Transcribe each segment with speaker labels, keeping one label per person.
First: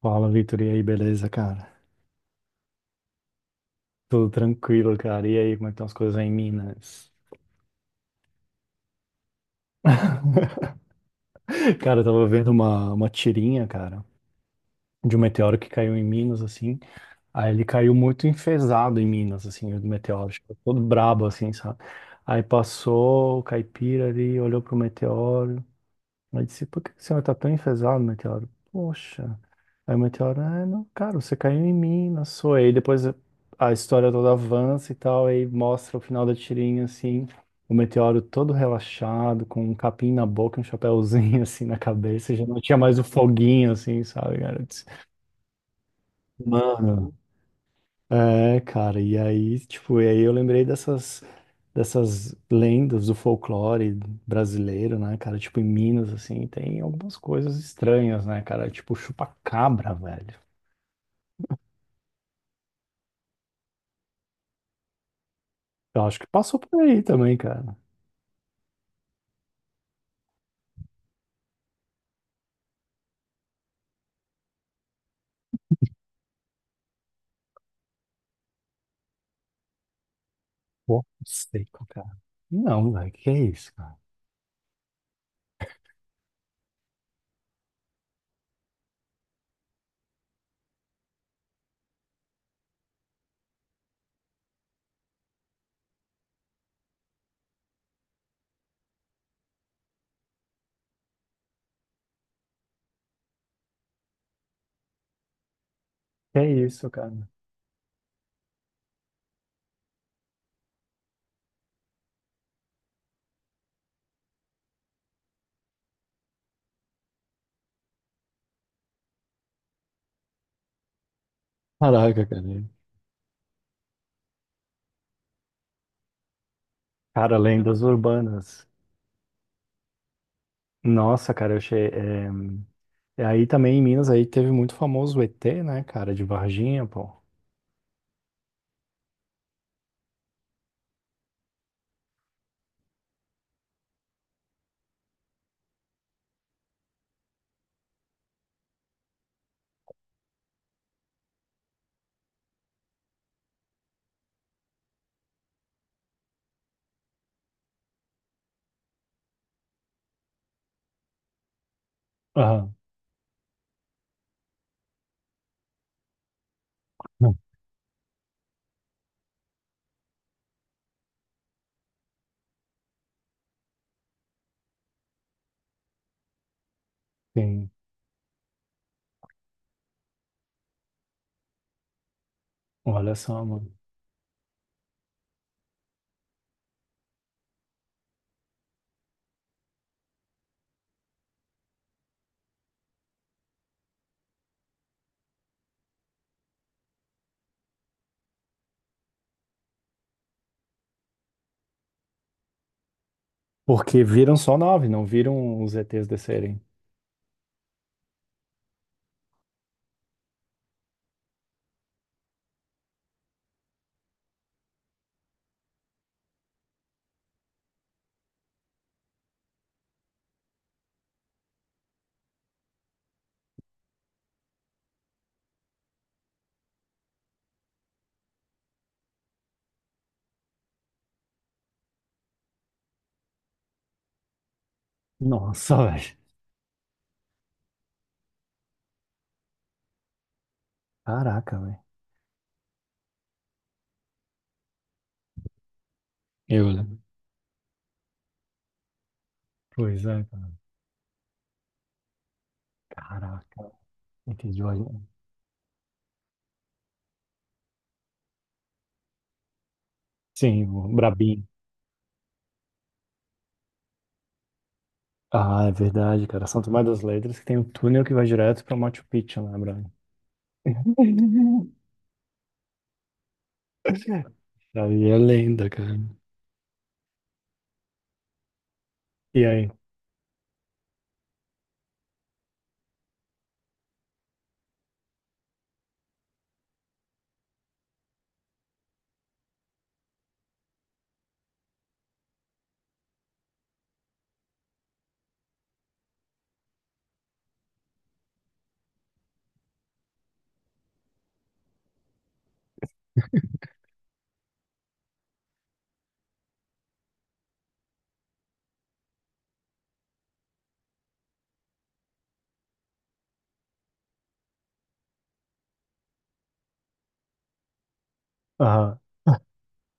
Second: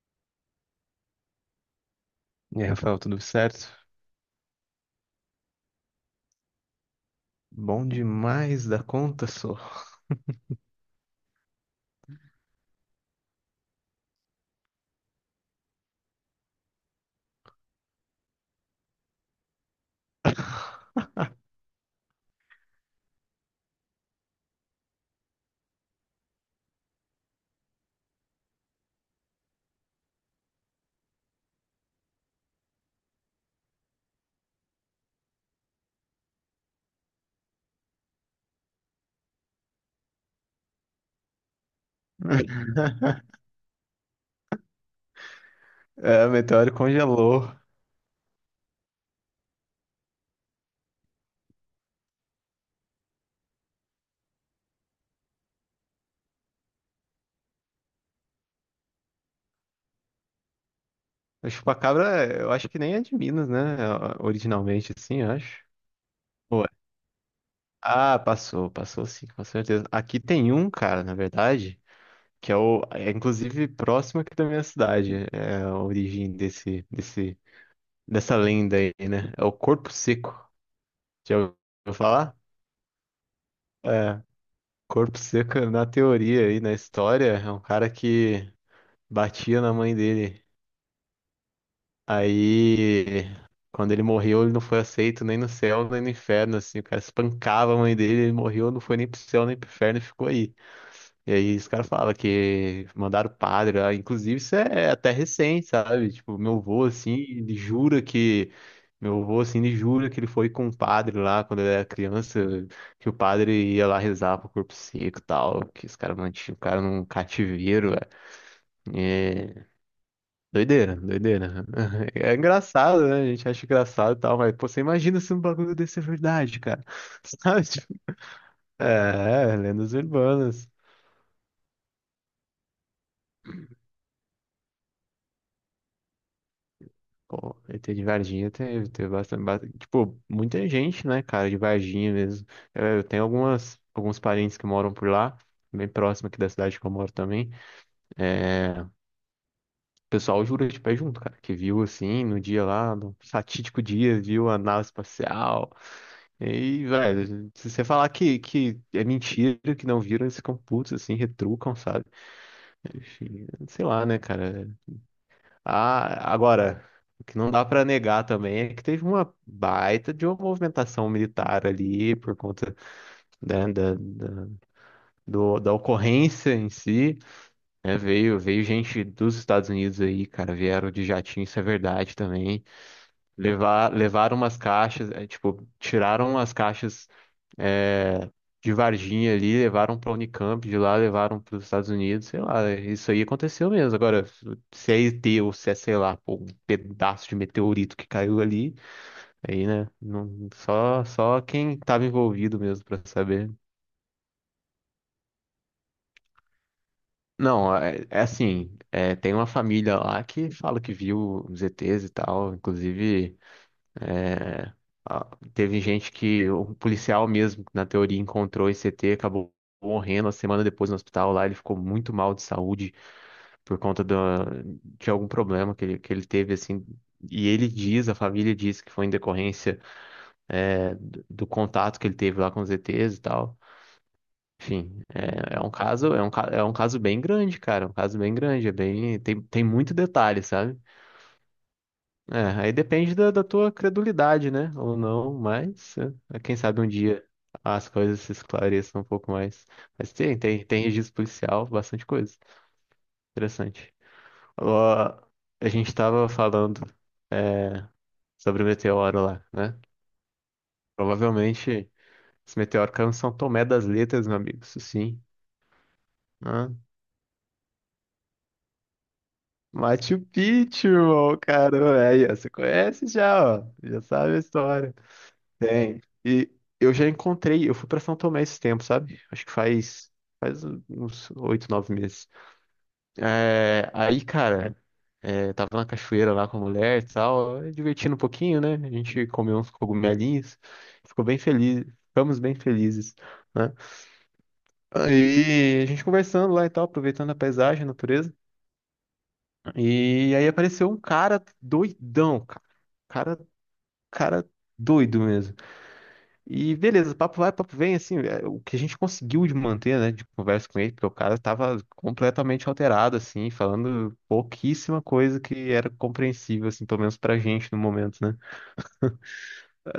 Speaker 1: Fala, Vitor, e aí, beleza, cara?
Speaker 2: E aí, Rafael, tudo certo?
Speaker 1: Tudo tranquilo, cara. E aí, como é que estão as coisas aí em Minas?
Speaker 2: Bom demais da conta, só.
Speaker 1: Cara, eu tava vendo uma tirinha, cara, de um meteoro que caiu em Minas, assim. Aí ele caiu muito enfesado em Minas, assim, o meteoro, tipo, todo brabo, assim, sabe? Aí passou o caipira ali, olhou pro meteoro. Aí disse, por que que o senhor tá tão enfesado, meteoro? Poxa. Aí o meteoro, ah, não, cara, você caiu em mim, não sou. Aí depois a história toda avança e tal, aí mostra o final da tirinha, assim, o meteoro todo relaxado, com um capim na boca, um chapéuzinho, assim, na cabeça, e já não tinha mais o foguinho, assim, sabe, cara? Eu disse,
Speaker 2: É, o meteoro
Speaker 1: mano,
Speaker 2: congelou.
Speaker 1: é, cara, e aí, tipo, e aí eu lembrei dessas lendas do folclore brasileiro, né, cara? Tipo, em Minas, assim, tem algumas coisas estranhas, né, cara? Tipo, chupa-cabra, velho.
Speaker 2: A chupacabra, eu acho que nem é de Minas, né? Originalmente, assim, eu acho.
Speaker 1: Eu acho que passou
Speaker 2: Ou é?
Speaker 1: por aí também, cara.
Speaker 2: Ah, passou, passou sim, com certeza. Aqui tem um, cara, na verdade, que é o, é inclusive próximo aqui da minha cidade. É a origem dessa lenda aí, né? É o Corpo Seco.
Speaker 1: Pô,
Speaker 2: Já ouviu
Speaker 1: seco, cara.
Speaker 2: falar?
Speaker 1: Não, velho, que é isso, cara?
Speaker 2: É. Corpo Seca, na teoria e na história, é um cara que batia na mãe dele. Aí, quando ele morreu, ele não foi aceito nem no céu, nem no inferno, assim. O cara espancava a mãe dele, ele morreu, não foi nem pro céu, nem pro inferno, e ficou aí. E aí os caras falam que mandaram o padre lá. Inclusive, isso é até recente, sabe?
Speaker 1: Que
Speaker 2: Tipo,
Speaker 1: é
Speaker 2: meu avô,
Speaker 1: isso,
Speaker 2: assim,
Speaker 1: cara?
Speaker 2: ele jura que. Meu avô, assim, ele jura que ele foi com o padre lá quando ele era criança, que o padre ia lá rezar pro corpo seco e tal, que os caras mantinham o cara num cativeiro, velho. É doideira, doideira.
Speaker 1: Caraca,
Speaker 2: É
Speaker 1: cara.
Speaker 2: engraçado, né? A gente acha engraçado e tal, mas, pô, você imagina se um bagulho desse é verdade, cara.
Speaker 1: Cara,
Speaker 2: Sabe?
Speaker 1: lendas
Speaker 2: Tipo,
Speaker 1: urbanas.
Speaker 2: é, lendas urbanas.
Speaker 1: Nossa, cara, eu achei. E aí também em Minas aí teve muito famoso o ET, né, cara, de Varginha, pô.
Speaker 2: Pô, ET de Varginha teve, tipo, muita gente, né, cara, de Varginha mesmo. Eu tenho algumas, alguns parentes que moram por lá, bem próximo aqui da cidade que eu moro também. É, o pessoal jura de pé junto, cara, que viu, assim, no dia lá, no fatídico dia, viu a nave espacial. E, velho, se você falar que é mentira, que não viram, eles ficam putos, assim, retrucam, sabe?
Speaker 1: Aham.
Speaker 2: Enfim, sei lá, né, cara, ah, agora, o
Speaker 1: Não,
Speaker 2: que não dá para negar também é que teve uma baita de uma movimentação militar ali por conta da, da, da, da ocorrência em si,
Speaker 1: sim.
Speaker 2: né? Veio, veio gente dos Estados Unidos aí, cara, vieram de jatinho, isso é verdade também.
Speaker 1: Olha só, mano.
Speaker 2: Levar, levaram umas caixas, é, tipo, tiraram as caixas, eh, de Varginha ali, levaram para Unicamp, de lá levaram para os Estados Unidos, sei lá, isso aí aconteceu mesmo. Agora, se é ET ou se é, sei lá, pô, um pedaço de meteorito que caiu ali, aí, né, não, só, só quem estava envolvido mesmo para saber.
Speaker 1: Porque viram só nove, não viram os ETs descerem.
Speaker 2: Não, é, é assim, é, tem uma família lá que fala que viu os ETs e tal, inclusive. É, a- teve gente que, o policial mesmo, na teoria, encontrou esse ET, acabou morrendo a semana depois no hospital lá. Ele ficou muito mal de saúde por conta de algum problema que ele teve, assim. E ele diz, a família diz que foi em decorrência, é, do contato que ele teve lá com os ETs e tal. Enfim, é, é um
Speaker 1: Nossa,
Speaker 2: caso,
Speaker 1: velho.
Speaker 2: é um, é um caso bem grande, cara. É um caso bem grande, é bem, tem, tem muito detalhe, sabe?
Speaker 1: Caraca, velho.
Speaker 2: É, aí depende da tua credulidade, né? Ou não, mas é, é, quem
Speaker 1: Eu
Speaker 2: sabe um
Speaker 1: lembro.
Speaker 2: dia as coisas se esclareçam um pouco mais.
Speaker 1: Pois
Speaker 2: Mas
Speaker 1: é,
Speaker 2: tem,
Speaker 1: cara.
Speaker 2: tem, tem registro policial, bastante coisa.
Speaker 1: Caraca.
Speaker 2: Interessante.
Speaker 1: ET de Varginha.
Speaker 2: Ó, a gente estava falando é, sobre o meteoro lá, né?
Speaker 1: Sim, o Brabinho.
Speaker 2: Provavelmente esse meteoro caiu em São Tomé das Letras, meu amigo, isso sim,
Speaker 1: Ah, é verdade, cara. São
Speaker 2: né?
Speaker 1: Tomé das Letras que tem um túnel que vai direto pra Machu Picchu, né, Brian?
Speaker 2: Machu Picchu, irmão,
Speaker 1: Aí
Speaker 2: cara, aí, ó, você conhece já, ó, já sabe a história.
Speaker 1: é lenda, cara.
Speaker 2: Tem. E eu já encontrei, eu fui pra São Tomé esse tempo, sabe?
Speaker 1: E
Speaker 2: Acho que
Speaker 1: aí?
Speaker 2: faz, faz uns oito, nove meses. É, aí, cara, é, tava na cachoeira lá com a mulher e tal, divertindo um pouquinho, né? A gente comeu uns cogumelinhos, ficou bem feliz, ficamos bem felizes, né? Aí a gente conversando lá e tal, aproveitando a paisagem, a natureza. E aí apareceu um cara doidão, cara. Cara, cara doido mesmo. E beleza, papo vai, papo vem, assim, é, o que a gente conseguiu de manter, né, de conversa com ele, porque o cara tava completamente alterado, assim, falando pouquíssima coisa que era compreensível, assim, pelo menos pra gente no momento, né?
Speaker 1: Aham.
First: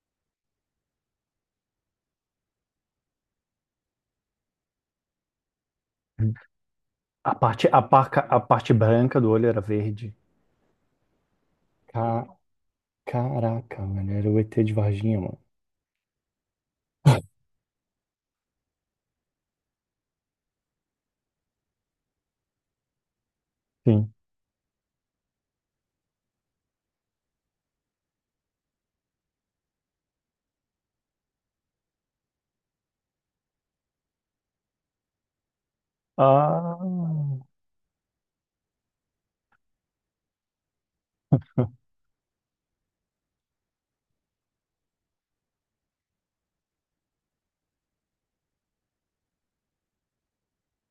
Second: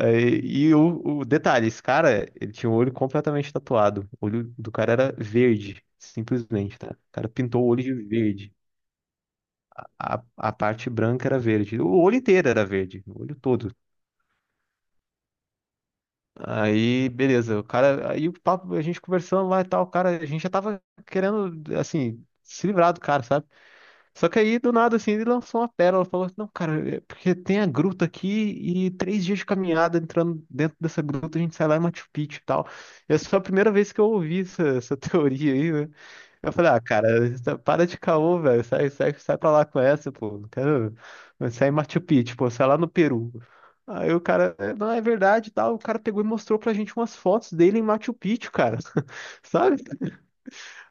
Speaker 2: Aí, e, o detalhe, esse cara, ele tinha o olho completamente tatuado, o olho do cara era verde, simplesmente, tá? O cara
Speaker 1: A
Speaker 2: pintou o
Speaker 1: parte, a
Speaker 2: olho de
Speaker 1: parca, a
Speaker 2: verde,
Speaker 1: parte branca do olho era verde.
Speaker 2: a parte branca era verde, o olho
Speaker 1: Ca-
Speaker 2: inteiro era verde, o olho todo.
Speaker 1: Caraca, mano. Era o ET de Varginha, mano.
Speaker 2: Aí, beleza, o cara, aí o papo, a gente conversando lá e tal, o cara, a gente já tava querendo, assim, se livrar do cara, sabe?
Speaker 1: Sim.
Speaker 2: Só que aí, do nada, assim, ele lançou uma pérola, falou assim, não, cara, é porque tem a gruta aqui e três dias de caminhada entrando dentro dessa gruta, a gente sai lá em Machu Picchu e tal. Essa foi a primeira vez que eu ouvi essa teoria aí, né? Eu falei, ah, cara,
Speaker 1: Ah,
Speaker 2: para de caô, velho. Sai, sai, sai pra lá com essa, pô. Não quero. Sai em Machu Picchu, pô, sai lá no Peru. Aí o cara, "É, não, é verdade, e tal. O cara pegou e mostrou pra gente umas fotos dele em Machu Picchu, cara. Sabe?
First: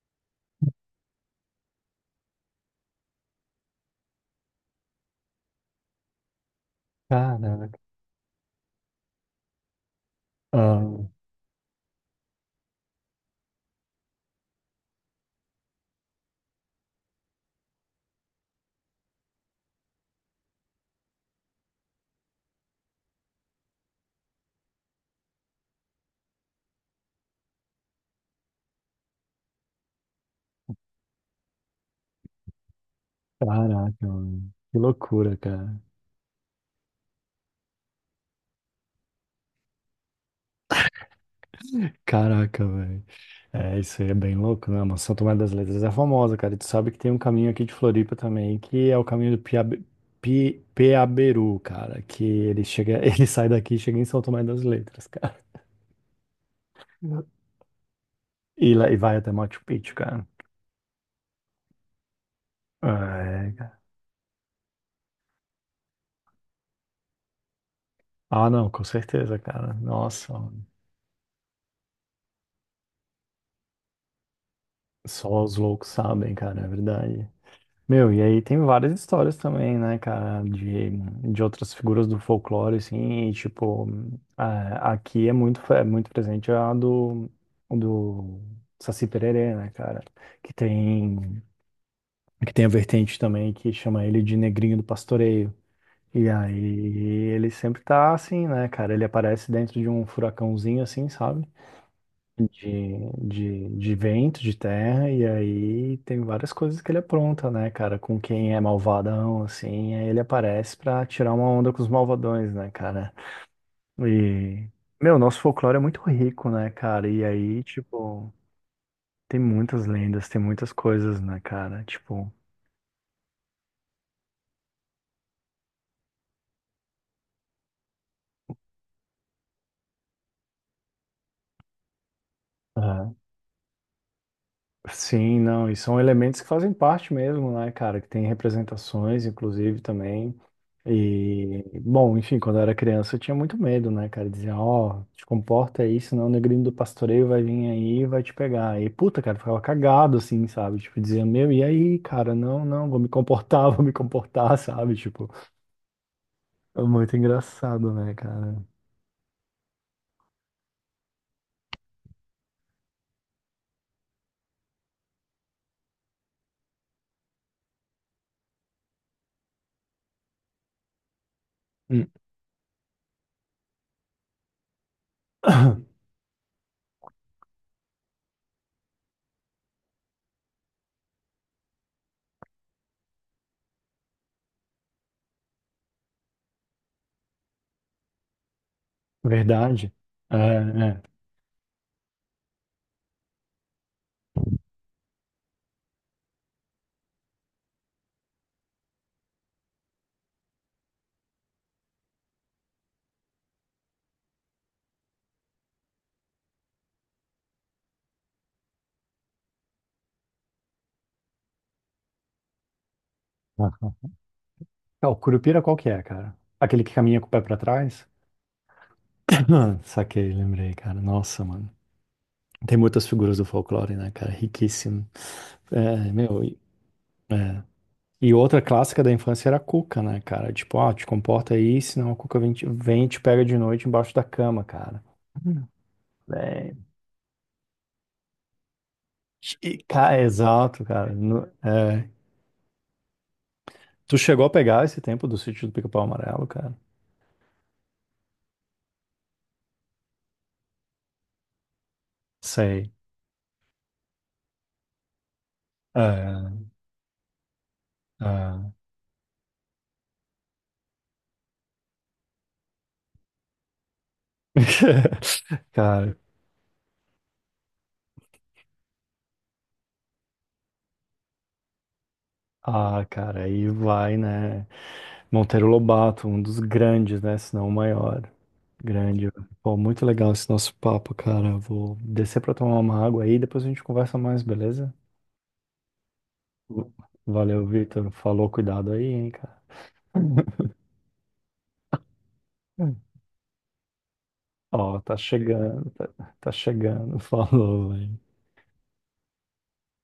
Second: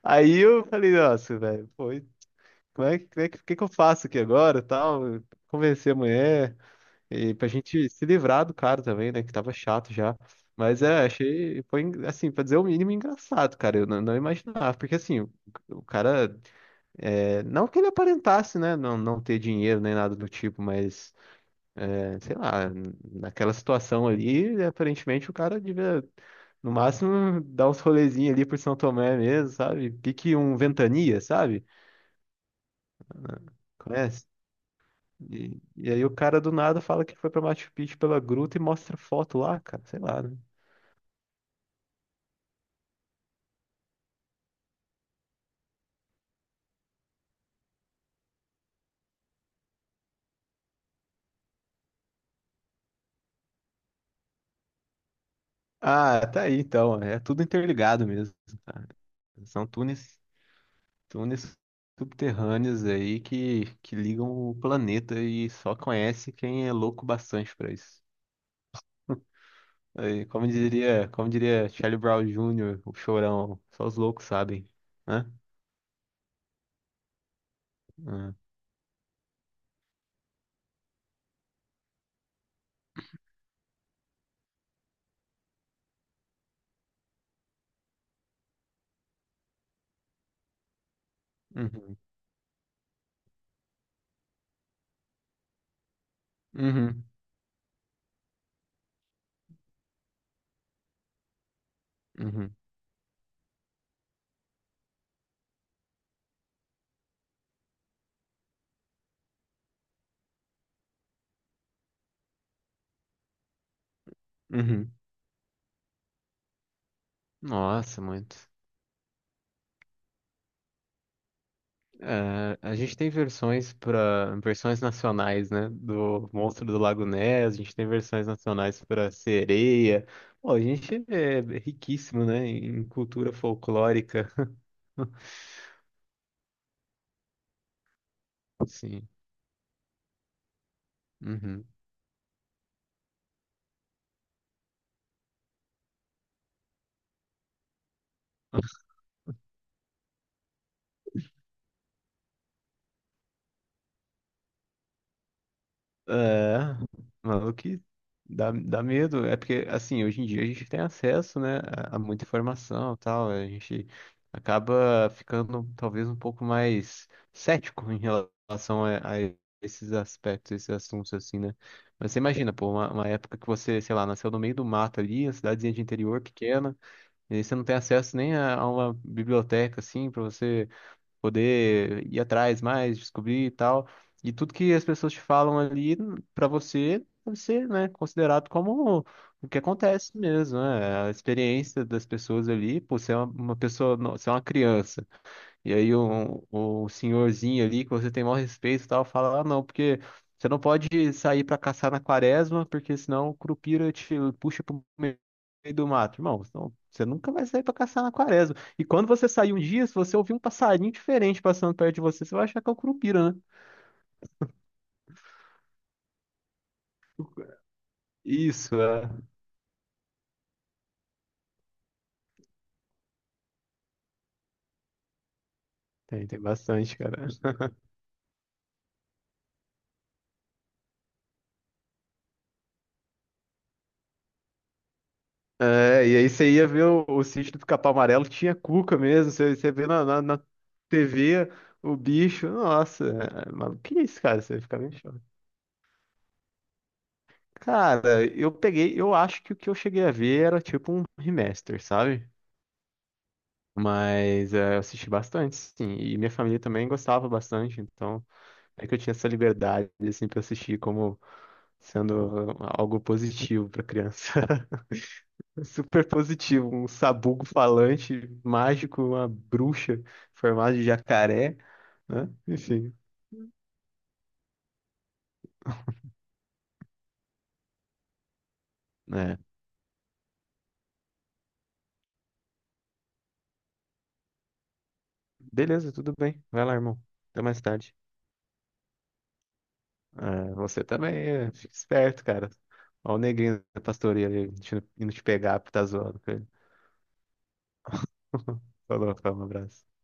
Speaker 2: Aí eu falei, nossa, velho, pô, e como é que eu faço aqui agora, e tal? Convencer a mulher e pra
Speaker 1: caraca.
Speaker 2: gente se livrar do cara também, né? Que tava chato já. Mas
Speaker 1: Ah,
Speaker 2: é, achei, foi, assim, pra dizer o mínimo, engraçado, cara. Eu não, não imaginava, porque assim, o cara. É, não que ele aparentasse, né, não ter dinheiro nem nada do tipo, mas, é, sei lá, naquela situação ali, aparentemente o cara devia, no máximo, dar uns rolezinhos ali por São Tomé mesmo, sabe? Pique um Ventania, sabe?
Speaker 1: caraca,
Speaker 2: Conhece?
Speaker 1: mano. Que loucura, cara.
Speaker 2: E aí o cara do nada fala que foi pra Machu Picchu pela gruta e mostra foto lá, cara, sei lá, né?
Speaker 1: Caraca, velho. É, isso aí é bem louco, né? Mas São Tomé das Letras é famosa, cara. E tu sabe que tem um caminho aqui de Floripa também, que é o caminho do Piabe... Pi... Peaberu, cara. Que ele chega, ele sai daqui e chega em São Tomé das Letras, cara.
Speaker 2: Ah, tá aí então, é tudo interligado mesmo,
Speaker 1: E, lá, e vai até Machu
Speaker 2: são
Speaker 1: Picchu, cara.
Speaker 2: túneis subterrâneos aí
Speaker 1: É, cara.
Speaker 2: que ligam o planeta e só conhece quem é louco bastante pra isso.
Speaker 1: Ah, não, com certeza, cara.
Speaker 2: Aí,
Speaker 1: Nossa,
Speaker 2: como diria Charlie Brown Jr., o chorão, só os loucos sabem, né?
Speaker 1: só os loucos sabem, cara, é verdade. Meu, e
Speaker 2: Ah,
Speaker 1: aí tem várias histórias também, né, cara, de outras figuras do folclore, assim, e, tipo, aqui é muito, é muito presente a do, do Saci Pererê, né, cara, que tem,
Speaker 2: uhum,
Speaker 1: que tem a vertente também que chama ele de Negrinho do Pastoreio. E aí
Speaker 2: uhum,
Speaker 1: ele sempre tá assim, né, cara, ele aparece dentro de um furacãozinho, assim, sabe?
Speaker 2: uhum,
Speaker 1: De, de vento, de terra, e aí tem várias coisas que ele apronta, né, cara? Com quem é malvadão, assim, aí ele aparece pra tirar uma onda com os malvadões, né, cara? E,
Speaker 2: uhum.
Speaker 1: meu, nosso folclore é muito rico, né, cara? E aí,
Speaker 2: Nossa,
Speaker 1: tipo,
Speaker 2: muito.
Speaker 1: tem muitas lendas, tem muitas coisas, né, cara? Tipo.
Speaker 2: É, a gente tem versões para versões nacionais, né? Do Monstro do Lago Ness, a gente tem versões nacionais para sereia. Pô, a gente é riquíssimo, né? Em cultura folclórica.
Speaker 1: Sim, não, e são elementos que fazem parte mesmo, né, cara, que tem
Speaker 2: Sim.
Speaker 1: representações, inclusive, também. E,
Speaker 2: Uhum.
Speaker 1: bom, enfim, quando eu era criança eu tinha muito medo, né, cara, dizia, ó, te comporta aí, senão o negrinho do pastoreio vai vir aí e vai te pegar. E, puta, cara, eu ficava cagado, assim, sabe, tipo, dizia, meu, e aí, cara, não, não, vou me comportar, vou me comportar, sabe, tipo,
Speaker 2: É,
Speaker 1: é muito
Speaker 2: mano, que
Speaker 1: engraçado, né,
Speaker 2: dá,
Speaker 1: cara.
Speaker 2: dá medo. É porque, assim, hoje em dia a gente tem acesso, né, a muita informação e tal. A gente acaba ficando talvez um pouco mais cético em relação a esses aspectos, esses assuntos, assim, né?
Speaker 1: Hum.
Speaker 2: Mas você imagina, pô, uma época que você, sei lá, nasceu no meio do mato ali, uma cidadezinha de interior pequena, e aí você não tem acesso nem a uma biblioteca, assim, pra você poder ir atrás mais, descobrir e tal. E tudo que as pessoas te falam ali pra você deve ser, né, considerado como o que
Speaker 1: Verdade.
Speaker 2: acontece
Speaker 1: É,
Speaker 2: mesmo,
Speaker 1: é.
Speaker 2: né? A experiência das pessoas ali, pô, você é uma pessoa, você é uma criança. E aí o senhorzinho ali, que você tem maior respeito e tal, fala, ah, não, porque você não pode sair pra caçar na quaresma, porque senão o Curupira te puxa pro meio do mato. Irmão, você nunca vai sair pra caçar na quaresma. E quando você sair um dia, se você ouvir um passarinho diferente passando perto de você, você vai achar que é o Curupira, né?
Speaker 1: Ah, o Curupira qual que é, cara? Aquele que caminha com o pé pra trás?
Speaker 2: Isso, é.
Speaker 1: Ah, saquei, lembrei, cara. Nossa, mano. Tem muitas figuras do folclore, né, cara? Riquíssimo. É,
Speaker 2: Tem, tem
Speaker 1: meu,
Speaker 2: bastante, cara.
Speaker 1: é. E outra clássica da infância era a cuca, né, cara? Tipo, ó, te comporta aí, senão a cuca vem, vem e te pega de noite embaixo da cama, cara. Hum.
Speaker 2: É, e aí você ia
Speaker 1: É,
Speaker 2: ver o sítio do Pica-Pau Amarelo, tinha cuca mesmo, você, você
Speaker 1: e,
Speaker 2: vê na,
Speaker 1: cara,
Speaker 2: na, na
Speaker 1: exato, cara.
Speaker 2: TV o
Speaker 1: É.
Speaker 2: bicho, nossa, é, mano, que é
Speaker 1: Tu
Speaker 2: isso, cara?
Speaker 1: chegou a
Speaker 2: Você fica
Speaker 1: pegar
Speaker 2: meio
Speaker 1: esse
Speaker 2: chocado.
Speaker 1: tempo do sítio do Pica-Pau Amarelo, cara?
Speaker 2: Cara, eu peguei, eu acho que o que eu cheguei a ver era tipo um remaster, sabe?
Speaker 1: Sei.
Speaker 2: Mas é, eu assisti bastante, sim, e minha família
Speaker 1: É,
Speaker 2: também gostava bastante, então
Speaker 1: é.
Speaker 2: é que eu tinha essa liberdade, assim, pra assistir como sendo algo positivo pra criança. Super
Speaker 1: Cara,
Speaker 2: positivo, um sabugo falante, mágico, uma bruxa formada de jacaré, né? Enfim,
Speaker 1: ah, cara, aí vai, né? Monteiro Lobato, um dos grandes, né? Se não o maior. Grande.
Speaker 2: né?
Speaker 1: Pô, muito legal esse nosso papo, cara. Vou descer pra tomar uma água aí, depois a gente conversa mais, beleza?
Speaker 2: Beleza, tudo bem. Vai lá, irmão. Até mais
Speaker 1: Valeu,
Speaker 2: tarde.
Speaker 1: Vitor. Falou, cuidado aí, hein, cara.
Speaker 2: Ah, você também, é, fica esperto, cara. Ó o negrinho da pastoria ali,
Speaker 1: Ó,
Speaker 2: indo
Speaker 1: tá
Speaker 2: te pegar, porque tá
Speaker 1: chegando, tá,
Speaker 2: zoando com ele.
Speaker 1: tá chegando. Falou, velho.
Speaker 2: Falou, cara, um abraço.